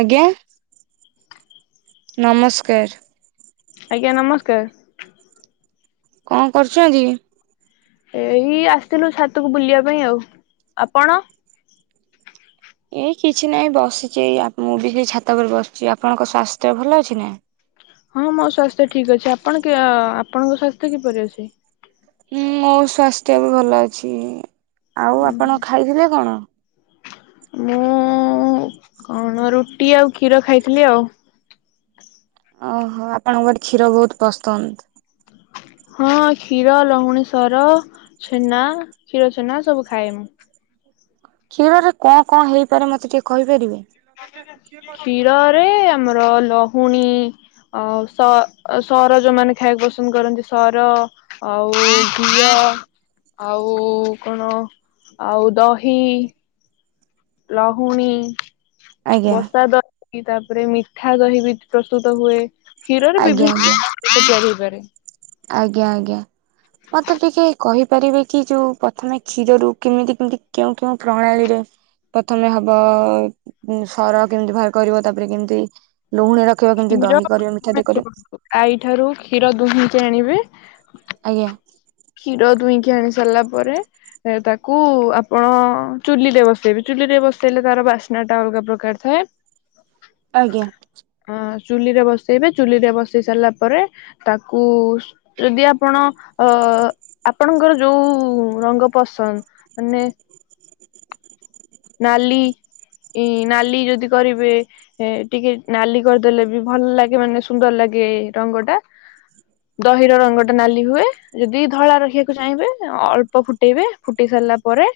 ଆଜ୍ଞା ନମସ୍କାର। ଆଜ୍ଞା ନମସ୍କାର। କଣ କରୁଛନ୍ତି? ଏଇ ଆସିଥିଲୁ ଛାତକୁ ବୁଲିବା ପାଇଁ ଆଉ ଆପଣ? ଏଇ କିଛି ନାହିଁ ବସିଛି। ଏଇ ଆ ମୁଁ ବି ଛାତ ଉପରେ ବସିଛି। ଆପଣଙ୍କ ସ୍ଵାସ୍ଥ୍ୟ ଭଲ ଅଛି ନାଁ? ହଁ ମୋ ସ୍ଵାସ୍ଥ୍ୟ ଠିକ ଅଛି। ଆପଣ କ - ଆପଣଙ୍କ ସ୍ଵାସ୍ଥ୍ୟ କିପରି ଅଛି? ହଁ- ମୋ ସ୍ୱାସ୍ଥ୍ୟ ଭଲ ଅଛି। ଆଉ ଆପଣ ଖାଇଥିଲେ କଣ? ମୁଁ କଣ ରୁଟି ଆଉ କ୍ଷୀର ଖାଇଥିଲି ଆଉ ଓହୋ ଆପଣଙ୍କୁ ବୋଧେ କ୍ଷୀର ବହୁତ ପସନ୍ଦ? ହଁ - କ୍ଷୀର ଲହୁଣୀ, ସର ଛେନା, କ୍ଷୀର ଛେନା ସବୁ ଖାଏ ମୁଁ। କ୍ଷୀରରେ କଣ କଣ ହେଇପାରେ ମତେ ଟିକେ କହିପାରିବେ? କ୍ଷୀରରେ ଆମର ଲହୁଣୀ ଆଉ ସ- ସର ଯୋଉମାନେ ଖାଇବାକୁ ପସନ୍ଦ କରନ୍ତି ସର ଆଉ ଘିଅ ଆଉ କଣ ଆଉ ଦହି ଲହୁଣୀ ଆଜ୍ଞା ବଷା ଦ କି ତାପରେ ମିଠା ଦହି ବି ପ୍ରସ୍ତୁତ ହୁଏ। କ୍ଷୀରରେ ଆଜ୍ଞା ବିଭିନ୍ନ ଆଜ୍ଞା [inaudible] ହେଇପାରେ। ଆଜ୍ଞା ଆଜ୍ଞା ମତେ ଟିକେ କହିପାରିବେ କି ଯୋଉ ପ୍ରଥମେ କ୍ଷୀରରୁ କେମିତି କେମିତି କେଉଁ କେଉଁ ପ୍ରଣାଳୀରେ ପ୍ରଥମେ ହବ ସର କେମିତି ବାହାର କରିବ ତାପରେ କେମିତି ଲହୁଣୀ ରଖିବ କେମିତି କ୍ଷୀର ଦହି କରିବ ମିଠା ଦହି କରିବ [unintelligible] ଆଈଠାରୁ କ୍ଷୀର ଦୁହିଁକି ଆଣିବେ। ଆଜ୍ଞା। କ୍ଷୀର ଦୁଇଁକି ଆଣି ସାରିଲା ପରେ ତାକୁ ଆପଣ ଅ - ଚୁଲିରେ ବସେଇବେ। ଚୁଲି ରେ ବସେଇଲେ ତାର ବାସ୍ନା ଟା ଅଲଗା ପ୍ରକାର ଥାଏ। ଆଜ୍ଞା। ଅ ଚୁଲିରେ ବସେଇବେ ଚୁଲିରେ ବସେଇ ସାରିଲା ପରେ ତାକୁ ଉ ଯଦି ଆପଣ ଅ ଆପଣଙ୍କର ଯୋଉଁ ରଙ୍ଗ ପସନ୍ଦ ମାନେ ନାଲି। ଇ ଇ ନାଲି ଯଦି କରିବେ ଏ ଟିକେ ନାଲି କରିଦେଲେ ବି ଭଲ ଲାଗେ ମାନେ ସୁନ୍ଦର ଲାଗେ ଗେ ରଙ୍ଗଟା। ଦହିର ରଙ୍ଗଟା ନାଲି ହୁଏ ଯଦି ଧଳା ରଖିବାକୁ ଚାହିଁବେ ଅଳ୍ପ ଫୁଟେଇବେ ଫୁଟେଇ ସାରି ସାରିଲା ପରେ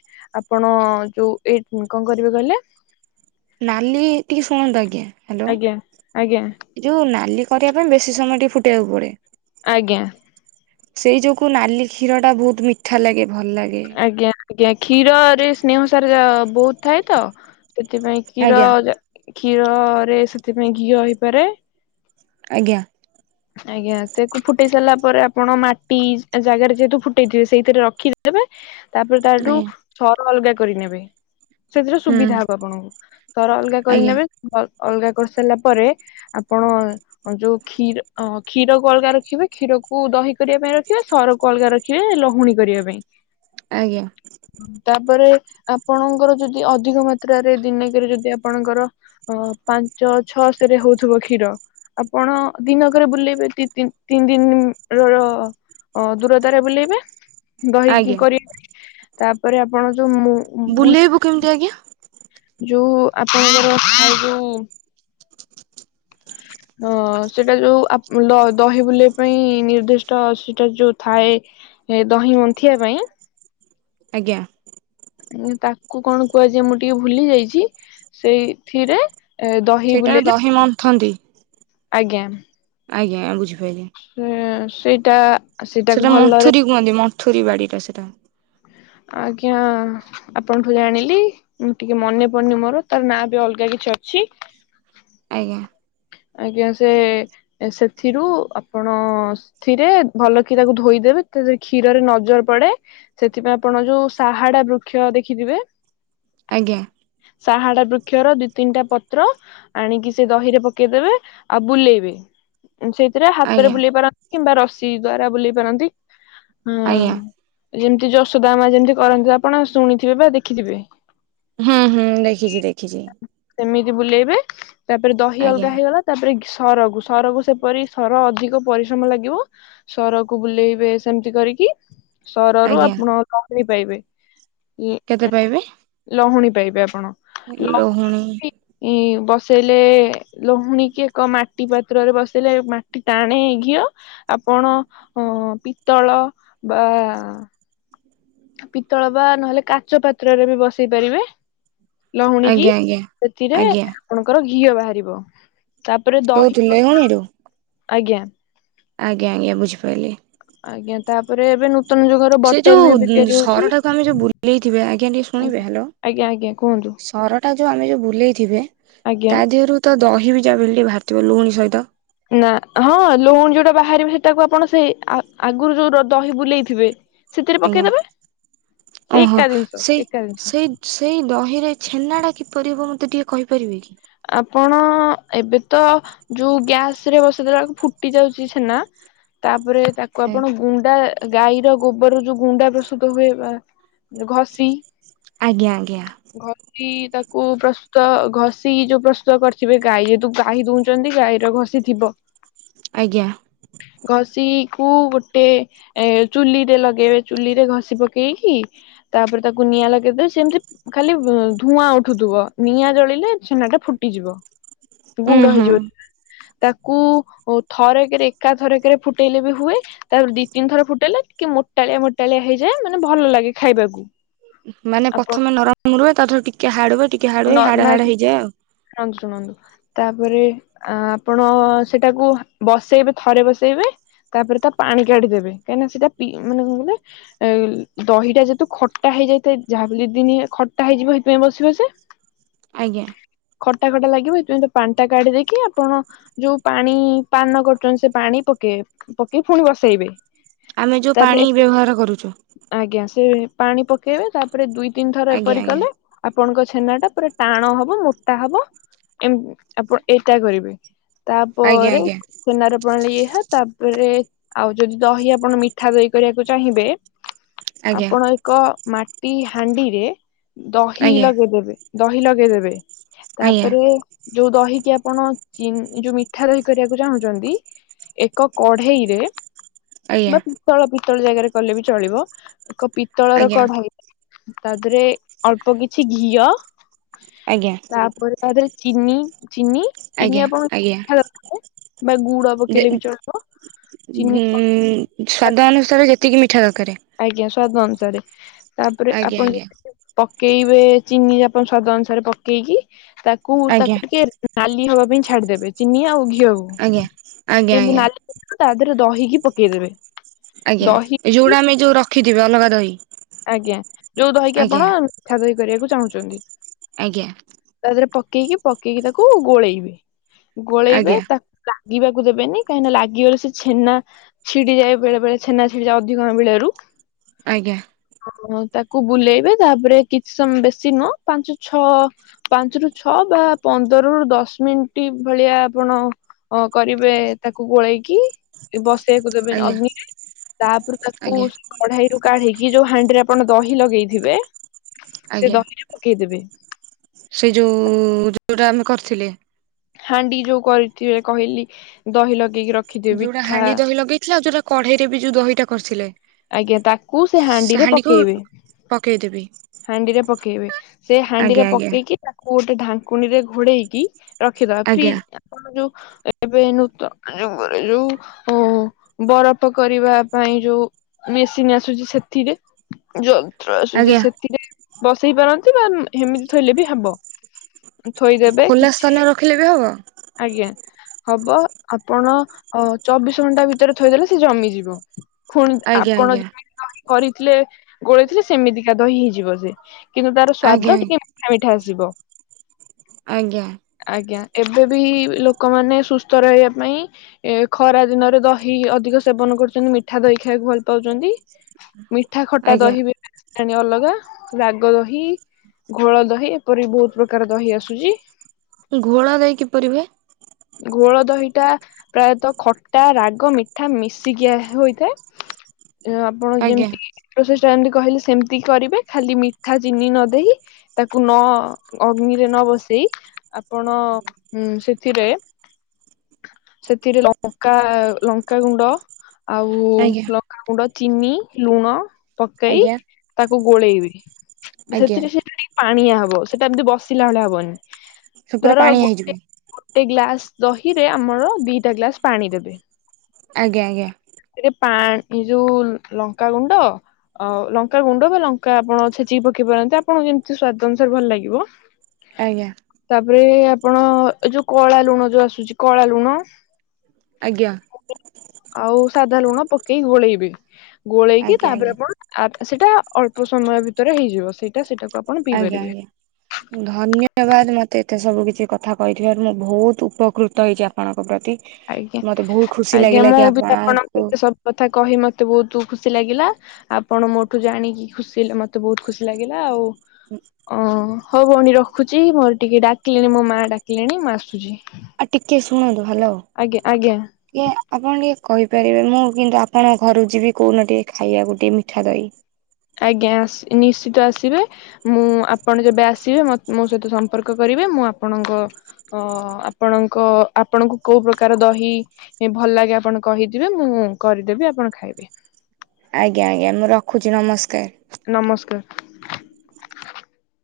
ଆପଣ ଯୋଉ ଏ କଣ କରିବେ କହିଲେ? ନାଲି ଟିକେ ଶୁଣନ୍ତୁ ଆଜ୍ଞା ହ୍ୟାଲୋ ଆଜ୍ଞା ଆଜ୍ଞା ଏ ଯୋଉ ନାଲି କରିବା ପାଇଁ ବେଶୀ ସମୟ ଟିକେ ଫୁଟେଇବାକୁ ପଡେ ଅ ଆଜ୍ଞା। ସେଇ ଯୋଗୁ ନାଲି କ୍ଷୀର ଟା ବହୁତ ମିଠା ଲାଗେ। ଭଲ ଲାଗେ ଆଜ୍ଞା - ଆଜ୍ଞା କ୍ଷୀରରେ ସ୍ନେହସାର ଜ ବହୁତ ଥାଏ ତ। ସେଥିପାଇଁ କ୍ଷୀର ଆଜ୍ଞା ଜ କ୍ଷୀରରେ ସେଥିପାଇଁ ଘିଅ ହେଇପାରେ। ଆଜ୍ଞା। ତା ପରେ ଆପଣ ମାଟି ଜାଗାରେ ଯେହେତୁ ଫୁଟେଇଥିବେ ସେଇଥିରେ ରଖିଦେବେ। ତାପରେ ତାଠୁ ଆଜ୍ଞା ସର ଅଲଗା କରିନେବେ। ସେଥିରେ ହୁଁ ସୁବିଧା ହବ ଆପଣଙ୍କୁ ସର ଅଲଗା ଆଜ୍ଞା କରିନେବେ ତ ଅଲଗା କରିସାରିଲା ପରେ ଆପଣ ଯୋଉ କ୍ଷୀର ଅ କ୍ଷୀରକୁ ଅଲଗା ରଖିବେ କ୍ଷୀରକୁ ଦହି କରିବା ପାଇଁ ରଖିବେ ସରକୁ ଅଲଗା ରଖିବେ ଲହୁଣୀ କରିବା ପାଇଁ। ଆଜ୍ଞା ତାପରେ ଆପଣଙ୍କର ଯଦି ଅଧିକ ମାତ୍ରାରେ ଦିନେକେରେ ଯଦି ଆପଣଙ୍କର ଅ ପାଞ୍ଚ ଛଅ [unintelligible] ହଉଥିବ କ୍ଷୀର ଆପଣ ଦିନ ବୁଲେଇବେ ତୀ-ତୀ ତିନି ଦିନ ର-ର ଦୂରତାରେ ବୁଲେଇବେ। ଦହିକି ଆଜ୍ଞା କରିବ ତାପରେ ଆପଣ ଯୋଉ ମୁ ବୁଲେଇବୁ ବୁଲ କେମିତି ଆଜ୍ଞା ଯୋଉ ଆପଣଙ୍କର ଯୋଉ ହଁ ସେଇଟା ଯୋଉ ଆପ୍ ଦ-ଦହି ବୁଲିବା ପାଇଁ ନିର୍ଦ୍ଦିଷ୍ଟ ସେଟା ଯୋଉ ଥାଏ। ଏ ଦହି ମନ୍ଥିବା ପାଇଁ। ଆଜ୍ଞା। ଠି ତାକୁ କଣ କୁହାଯାଏ ମୁଁ ଟିକେ ଭୁଲି ଯାଇଚି ସେଇଥିରେ ଏ ଦହି ସେଇଟାରେ ବୁଲେଇଲେ ଦହି ମନ୍ଥନ୍ତି ଆଜ୍ଞା। ଆଜ୍ଞା ବୁଝିପାଇଲି। ସେ-ସେଇଟା ସେଟା ମଥୁରୀ କୁହନ୍ତି ମଥୁରୀ ବାଡି ଟା ସେଟା। ଆଜ୍ଞା ଆପଣଠୁ ଜାଣିଲି ମୁଁ ଟିକେ ମନେ ପଡୁନି ମୋର ତାର ନାଁ ବି ଅଲଗା କିଛି ଅ ଛି। ଆଜ୍ଞା। ଆଜ୍ଞା ସେ ସେଥିରୁ ଆପଣ ସେଥିରେ ଭଲ କି ତାକୁ ଧୋଇ ଦେ ରେ କ୍ଷୀରରେ ନଜର ପଡେ ସେଥିପାଇଁ ଆପଣ ଯୋଉ ସାହାଡା ବୃକ୍ଷ ଦେଖିଥିବେ ଆଜ୍ଞା। ସାହାଡା ବୃକ୍ଷର ଦିଇ ତିନିଟା ପତ୍ର ଆଣିକି ସେ ଦହିରେ ପକ ପକେଇଦବେ ଆଉ ବୁଲେଇବି ସେଇଥିରେ ହାତରେ ଆଜ୍ଞା ବୁଲେଇ ପାରନ୍ତି କିମ୍ବା ରଶ୍ ସି ଦ୍ୱାରା ବୁଲେଇ ପାରନ୍ତି ଆଜ୍ଞା ହଁ। ଯେମିତି ଯଶୋଦା ମା ଯେମିତି କରନ୍ତିୁ ଆପଣ ଶୁଣିଥିବେ ବା ଦେଖିଥିବେ। ହୁଁ ହୁଁ ଦେଖିଚି ଦେଖିଚି। ସେମିତି ବୁଲେଇବେ ତାପରେ ଦହି ଆଜ୍ଞା ଅଲଗା ହେଇଗଲା ତାପରେ ଘିସ୍ ସରକୁ ସରକୁ ସେପରି ସରକୁ ଅଧିକ ପରିଶ୍ରମ ଲାଗିବ ସରକୁ ବୁଲେଇବେ ସେମତି କରିକି ସରରୁ ଆଜ୍ଞା ଆପଣ ଲହୁଣୀ ପାଇବେ ଇଏ ଲହୁଣୀ ପାଇବେ ଆପଣ। ଲହୁଣୀ ଲୋହୁଣୀ ବସେଇଲେ ଲୋହୁଣୀ କିଏ କ ମାଟି ପାତ୍ରରେ ବସେଇଲେ ମାଟି ଟାଣେ ଘିଅ ଆପଣ ହଁ ପିତ୍ତଳ ବା ପିତ୍ତଳ ବା ନହେଲେ କାଚ ପାତ୍ରରେ ବି ବସେଇ ପାରିବେ। ଲହୁଣୀ କିି, ଆଜ୍ଞା ଆଜ୍ଞା ସେଥିରେ ଆଜ୍ଞା ଆପଣଙ୍କର ଘିଅ ବାହାରିବ। ତାପରେ ଦହି [unintelligible] ଆଜ୍ଞା। ଆଜ୍ଞା ଆଜ୍ଞା ବୁଝିପାଇଲି। ଆଜ୍ଞା ତାପରେ ଏବେ ନୂତ୍ ନୂତନ୍ ଯୁଗର ସେ ବଟର୍ ବି ଯୋଉ ଏବେ ତିଆରି ହଉଛି, ସରଟାକୁ ଆମେ ଯୋଉ ବୁଲେଇଥିବେ ଆଜ୍ଞା ଟିକେ ଶୁଣିବେ ଆଜ୍ଞା। ହ୍ୟାଲୋ ଆଜ୍ଞା ଆଜ୍ଞା କୁହନ୍ତୁ। ସରଟା ଯୋଉ ଆମେ ଯୋଉ ବୁଲେଇଥିବେ ଆଜ୍ଞା। ତା ଦେହରୁ ତ ଦହି ବି ଯାହାବି ହେଲେ ଟିକେ ବାହାରିଥିବ ଲୁହୁଣୀ ସହିତ ନା, ହଁ ଲହୁଣୀ ଯୋଉଟା ବାହାରିବ ସେଟାକୁ ଆପଣ ସେଇ ଆ ଆଗରୁ ଯୋଉ ର ଦହି ବୁଲେଇଥିବେ। ସେଥିରେ ପକେଇଦେବେ। ସେ ଏକା ଓହୋଃ, ଜିନିଷ ସେଇ ଏକା ଜିନିଷ। ସେଇ ସେଇ ଦହିରେ ଛେନାଟା କିପରିି ହବ ମତେ ଟିକେ କହିପାରିବେ କି? ହଁ ଏବେ ତ ଯୋଉ ଗ୍ୟାସରେ ବସେଇ ଦେଲାଵେଳକୁ ଫୁଟି ଯାଉଛି ଛେନା। ତାପରେ ତାକୁ କି? ଆପଣ ଗୁଣ୍ଡା ଏ ଗାଈର ଗୋବରରୁ ଯୋଉ ଗୁଣ୍ଡା ପ୍ରସ୍ତୁତ ହୁଏ ବା ଘଷି ଆଜ୍ଞା ଆଜ୍ଞା। [inaudible] ତାକୁ ପ୍ରସ୍ତୁତ ଘଷ୍ [inaudible] ଇ ଯୋଉ ପ୍ରସ୍ତୁତ କରିଥିବେ ଗାଈ ଯେହେତୁ ଗାଈ ଦୁହୁଁଛନ୍ତି ଗାଈର ଘଷି ଥିବ। ଆଜ୍ଞା। [inaudible] କୁ ଗୋଟେ ଚୁଲିରେ ଲଗେଇବେ, ଚୁଲିରେ ଘଷି ପକେଇକି ତାପ୍ ତାପରେ ତାକୁ ନିଆଁ ଲଗେଇଦଵେ, ସେମିତି ଖାଲି ଧୂଆଁ ଉଠୁଥିବ ନିଆଁ ଜଳିଲେ ଛେନାଟା ଫୁଟିଯିବ ଉୁଁ ଗୁଣ୍ଡ ହୁଁ ହେଇଯିବ। ତାକୁ ଥରେକେରେ ଏକା ଥରେକେରେ ଫୁଟେଇଲେ ବି ହୁଏ ତାପରେ ଦି ତିନି ଥର ଫୁଟେଇଲେ ଟିକେ ମୋ ମୋଟାଳିଆ ମୋଟାଳିଆ ହୋଇଯାଏ ମାନେ ଭଲ ଲାଗେ ଖାଇବାକୁ। ମାନେ ଆପଣ ପଥମେ ନରମ ରୁହେ ତାଠାରୁ ଟିକେ ହାଡ୍ ହୁଏ ଟିକ୍ ଟିକେ ହାଡ୍ ହୁଏ ହାଡ୍ ନା ହାଡ୍ ହେଇଯାଏ ଆଉ। ଶୁଣନ୍ତୁ ଶୁଣନ୍ତୁ ତାପରେ ଆପଣଅଅ ସେଇଟାକୁ ବସେଇବେ, ଥରେ ବସେଇବେ। ତାପରେ ତା ପାଣି କାଢିଦେବେ, କାହିଁକିନା ସେଇଟା ପି ମାନେ କଣ କହିଲେ ଦହିଟା ଯେହେତୁ ଖଟା। ହେଇ ଯାଇଥାଏ, ଯାହା [inaudible] ଦିଦିନି ଖଟା ହେଇଯିବ ସେଇଥିପାଇଁ ବସିବ ସେ ଆଜ୍ଞା। ଖଟା ଖଟା ଲାଗିବ ଏଇଥିପାଇଁ ତା ପାଣିଟା କାଢିଦେଇକି ଆପଣ ଯୋଉ ପାଣି ପାନ କରୁଛନ୍ତି ସେ ପାଣି ପକେଇ ପକେଇ ପୁଣି ବସେଇବେ ଆମେ ଯୋଉ ପାଣି ତାପରେ ବ୍ୟବହାର କରୁଛୁ [inaudible] ଆଜ୍ଞା ସେ ପାଣି ପକେଇବେ ତାପରେ ଦୁଇ ତିନି ଥର ଆଜ୍ଞା ଏପରି ଆଜ୍ଞା କଲେ ଆପଣଙ୍କ ଛେନାଟା ପୁରା ଟାଣ ହବ ମୋ ମୋଟା ହବ, ଏମ୍ ଆପଣ ଏଟା କରିବେ। ତାପରେ ଆଜ୍ଞା ଛେନାର ପ୍ରଣାଳୀ ଏ [unintelligible] ତାପରେ ଆଉ ଯଦି ଦହି ଆପଣ ମିଠା ଦହି କରିବାକୁ ଚାହିଁବେ ଆଜ୍ଞା ଆଜ୍ଞା ଆପଣ ଏକ ମାଟି ହାଣ୍ଡିରେ ଦହି ଆଜ୍ଞା ଲଗେଇଦେ ଦହି ଲଗେଇଦେବେ ଆଜ୍ଞା ତାପରେ ଯୋଉ ଦହିକି ଆପଣ ଚିନି ଯୋଉ ମିଠା ଦହି କରିବାକୁ ଚାହୁଁଛନ୍ତି ଏକ କଢେଇରେ ଆଜ୍ଞା ବା ପିତ୍ତଳ ପିତ୍ତଳ ଜାଗାରେ କଲେ ବି ଚଳିବ ଏକ ପିତ୍ତଳର ଆଜ୍ଞା କଢାଇରେ ତା ଦେହରେ ଅଳ୍ପ କିଛି ଘିଅ ଆଜ୍ଞା। ତାପରେ ତା ଦେହରେ ଚିନି ଚିନି, ଚିନି ଆଜ୍ଞା ଆଜ୍ଞା ଆପଣ [inaudible] ବା ଗୁଡ ପକେଇଲେ ବି ଚଳିବ। ଚିନି ଉଁ-ଉଁ-ଉଁ ସ୍ଵାଦ ଅନୁସାରେ ଯେତିକି ମିଠା ଦକାରେ ସ୍ୱାଦ ଅନୁସାରେ, ତାପରେ ଆପଣ ଆଜ୍ଞା ଯେତେ [inaudible] ପକ୍ ପକେଇବେ ଚିନି, ଆପଣ ସ୍ୱାଦ ଅନୁସାରେ ପକେଇକି ତାକୁ, ଆଜ୍ଞା ତାକୁ ଟିକେ ନାଲି ନାଲି ହବା ପାଇଁ ଛାଡିଦେବେ ଚିନି ଆଉ ଘିଅକୁ, ଆଜ୍ଞା ଆଜ୍ଞା ଯେମିତି ଆଜ୍ଞା ନାଲି [inaudible] ତା ଦେହରେ ଦହିକି ପକେଇଦେବେ। ଆଜ୍ଞା ଦହି ଏ ଯୋଉଟା ଆମେ ଯୋଉ ରଖିଥିବେ ଅଲଗା ଦହି? ଆଜ୍ଞା ଯୋଉ ଦହିକି ଆଜ୍ଞା ଆପଣ ମିଠା ଦହି କରିବାକୁ ଚାହୁଁଚନ୍ତି। ଆଜ୍ଞା। ଇକି ପକେଇ ତାକୁ ଗୋଳେଇବେ। ଗୋଳେଇବେ ଆଜ୍ଞା ତାକୁ ଲାଗିବାକୁ ଦେବେନି କାହିଁକି ଲାଗିଗଲେ ସେ ଛେନା ଛିଡିଯାଏ ବେଳେ ବେଳେ ଚ୍ଛେନା ଛିଡିଯାଏ ଅଧିକା ଆମ୍ବିଳାରୁ। ଆଜ୍ଞା। ଅ ତାକୁ ବୁଲେଇବେ ତାପରେ କିଛି ସମୟ ବେଶୀ ନୁହଁ ପାଞ୍ଚ ଛଅ ପାଞ୍ଚ ରୁ ଛଅ ବା ପନ୍ଦରରୁୁ ଦଶ ମିନିଟ୍ ଭଳିଆ ଆପଣ ଅ କରିବେ ତାକୁ ଗୋଳେଇକି ବଶ୍ ସେଆକୁ ଦେବେନି ଆଜ୍ଞା ଅଗ୍ନିରେ ତାପରେ ତାକୁ ଆଜ୍ଞା କଢେଇରୁୁ କାଢିକି ଯୋଉ ହାଣ୍ଡିରେ ଆପଣ ଦହି ଲଗେଇଥିବେ। ସେ ଆଜ୍ଞା। ଦହିରେ ପକେଇଦେବେ ସେଇଯୋଉ ଯୋଉଟା ଆମେ କରିଥିଲେ। ହାଣ୍ଡି ଯୋଉ କରିଥିବେ କହିଲି ଦହି ଲଗେ ଯୋଉଟା ହାଣ୍ଡି ଦହି ଲଗେଇଥିଲ। ଆଉ ଯୋଉଟା କଢେଇରେ ବି ଯୋଉ ଦହିଟା କରିଥିଲେ। ଆଜ୍ଞା ତାକୁ ସେ ହାଣ୍ଡିରେ ପକେଇବେ। ପକେଇଦେବି ହାଣ୍ଡିରେ ପକେଇବେ ସେ ଆଜ୍ଞା ହାଣ୍ଡିରେ ଆଜ୍ଞା ପକେଇକି ତାକୁ ଗୋଟେ ଢାଙ୍କୁଣୀ ରେ ଘୋଡେଇକି ରଖିଦବା। ଆଜ୍ଞା ଫ୍ରିଜ ଆପଣ ଯୋଉ ଏ ନୂତନ ଯୁଗରେ ଯୋଉ ଅ ବରଫ କରିବା ପାଇଁ ଯୋଉ ମେସିନ୍ ଆସୁଛି ସେଥିରେ ଯନ୍ତ୍ର ଆସୁଛି ଆଜ୍ଞା ସେଥିରେ ବସେଇ ପାରନ୍ତି ବା ହେମିତି ଥୋଇଲେ ବି ହବ। ଥୋଇଦେବେ ଖୋଲା କିଛି। ସ୍ଥାନରେ ରଖିଲେ ବି ହବ ଆଜ୍ଞା। ହବ ଆପଣ ଚବିଶ ଘଣ୍ଟା ଭିତରେ ଥୋଇଦେଲେ ସେ ଜମିଯିବ। ପୁଣି ଆଜ୍ଞା ଆପଣ ଆଜ୍ଞା ଯେିମିତି କରିଥିଲେ ଗୋଳେଇଥିଲେ ସେମିତିକା ଦହି ହେଇଯିବ ସେ। କିନ୍ତୁ ତାର ସ୍ଵାଦ ଆଜ୍ଞା ଟିକେ ମିଠା ମିଠା ଆସିବ। ଆଜ୍ଞା। ଆଜ୍ଞା ଏବେ ବି ଲୋକମାନେ ସୁସ୍ଥ ରହିବା ପାଇଁ ଏ ଖରା ଦିନରେ ଦହି ଅଧିକ ସେବନ କଣ କରଛନ୍ତି ମିଠା ଦହି ଖାଇବାକୁ ଭଲ ପାଉଛନ୍ତି। ମିଠା ଖଟା ଆଜ୍ଞା ଦହି ବି। ପଠାଣି ଅଲଗା ରାଗ ଦହି। ଘୋଳ ଦହି। ଏପରି ବହୁତ ପ୍ରକାର ଦହି ଆସୁଛି। ଘୋଳ ଦହି କିପରିି ହୁଅ? ଘୋଳ ଦହିଟା ପ୍ରାୟତଃ ଖଟା ରାଗ ମିଠା ମିଶିକି ହୋଇଥାଏ। ଆପଣ ଆଜ୍ଞା ଯେମିତି କି ଇ- ଯେମିତି କହିଲେ ସେମିତି କରିବେ ଖାଲି ମିଠା ଚିନି ନ ଦେଇ ତାକୁ ନ ଅଗ୍ନିରେ ନ ବସି ଆପଣ ସେଥିରେ ସେଥିରେ ଲଙ୍କା ଲଙ୍କାଗୁଣ୍ଡ ଆଉ ଆଜ୍ଞା ଲଙ୍କାଗୁଣ୍ଡ ଚିନି, ଲୁଣ। ପକେଇ ଆଜ୍ଞା ତାକୁ ଗୋଳେଇବେ ଆଜ୍ଞା ସେଥିରେ ସୋ ଟିକେ ପାଣିଆ ହବ। ସେଟା ଏମତି ବସିଲା ଭଳିଆ ହବନି। ସେ ପୁରା ଧର ପାଣିଆ ଗୋଟେ ହେଇଯିବ ଗୋଟେ ଗ୍ଲାସ ଦହିରେ ଆମର ଦିଟା ଗ୍ଲାସ ପାଣି ଦେବେ। ଆଜ୍ଞା, ଆଜ୍ଞା। ସେଥିରେ ପାଣି ଯୋଉ ଲଙ୍କାଗୁଣ୍ଡ ଅ ଲଙ୍କା ଗୁଣ୍ଡ ବା ଲଙ୍କା ଆପଣ ଛେଚିକି ପକେଇ ପାରନ୍ତି ଆପଣଙ୍କୁ ଯେମିତି ସ୍ଵାଦ ଅନୁସାରେ ଭଲ ଲାଗିବ। ଆଜ୍ଞା ତାପରେ ଆପ୍ ଆପଣ ଏ ଯୋଉ କଳା ଲୁଣ ଯୋଉ ଆସୁଛି କଳା ଲୁଣ ଆଜ୍ଞା। ଆଉ ସାଧା ଲୁଣ ପକେଇ ଗୋଳେଇବେ। ଗୋଳେଇକି ଆଜ୍ଞା ତାପରେ ଆଜ୍ଞା ଆପଣ ଆପ୍ ସେଟା ଅଳ୍ପ ସମୟ ଭିତରେ ହେଇଯିବ ସେଇଟା ସେଇଟାକୁ ଆପଣ ପିଇ ଆଜ୍ଞା ପାରିବେ। ଆଜ୍ଞା ଧନ୍ୟବାଦ ମୋତେ ଏତେ ସବୁ କିଛି କଥା କହିଥିବାରୁ ମୁଁ ବୋହୁତ ଉପକୃତ ହେଇଚି ଆପଣଙ୍କ ପ୍ରତି। ଆଜ୍ଞା, ମତେ ବହୁତ ଖୁସି ଆଜ୍ଞା ଲାଗିଲା କି ମୁଁ ବି ଆପଣଙ୍କୁ ଏତେ ସବୁ କଥା କହି ମୋତେ ବହୁତୁ ଖୁସି ଲାଗିଲା ଆପଣ ମୋଠୁ ଜାଣିକି ଖୁସି ମୋତେ ବହୁତ ଖୁସି ଲାଗିଲା। ଆଉ ହୁଁ। ଅ ହଉ ଭଉଣୀ ରଖୁଚି। ଘରେ ଟିକେ ଡାକିଲେଣି ମୋ ମା ଡାକିଲେଣି ମୁଁ ଆସୁଚି। ଆ, ଟିକେ ଶୁଣନ୍ତୁ। ହାଲୋ ଆଜ୍ଞା। ଇଏ ଆପଣ ଟିକେ କହିପାରିବେ ମୁଁ କିନ୍ତୁ ଆପଣଙ୍କ ଘରୁକୁ ଯିବି କୋଉ ଦିନ ଟିକେ ଖାଇବା ଟିକେ ମିଠା ଦହି। ଆଜ୍ଞା ଆସ ନିଶ୍ଚିତ ଆସିବେ ମୁଁ ଆପଣ ଯେବେ ଆସିବେ ମ ମୋ ସହିତ ସମ୍ପର୍କ କରିବେ। ଏ, ମୁଁ ଆପଣଙ୍କ ଅ, ଆପଣଙ୍କ ଆପଣଙ୍କୁ କୋଉ ପ୍ରକାର ଦହି ଏ ଭଲ [unintelligible] ଆପଣ କହିଯିବେ ମୁଁ କରିଦେବି ଆପଣ ଖାଇବେ। ଆଜ୍ଞା, ଆଜ୍ଞା ମୁଁ ରଖୁଚି ନମସ୍କାର। ନମସ୍କାର।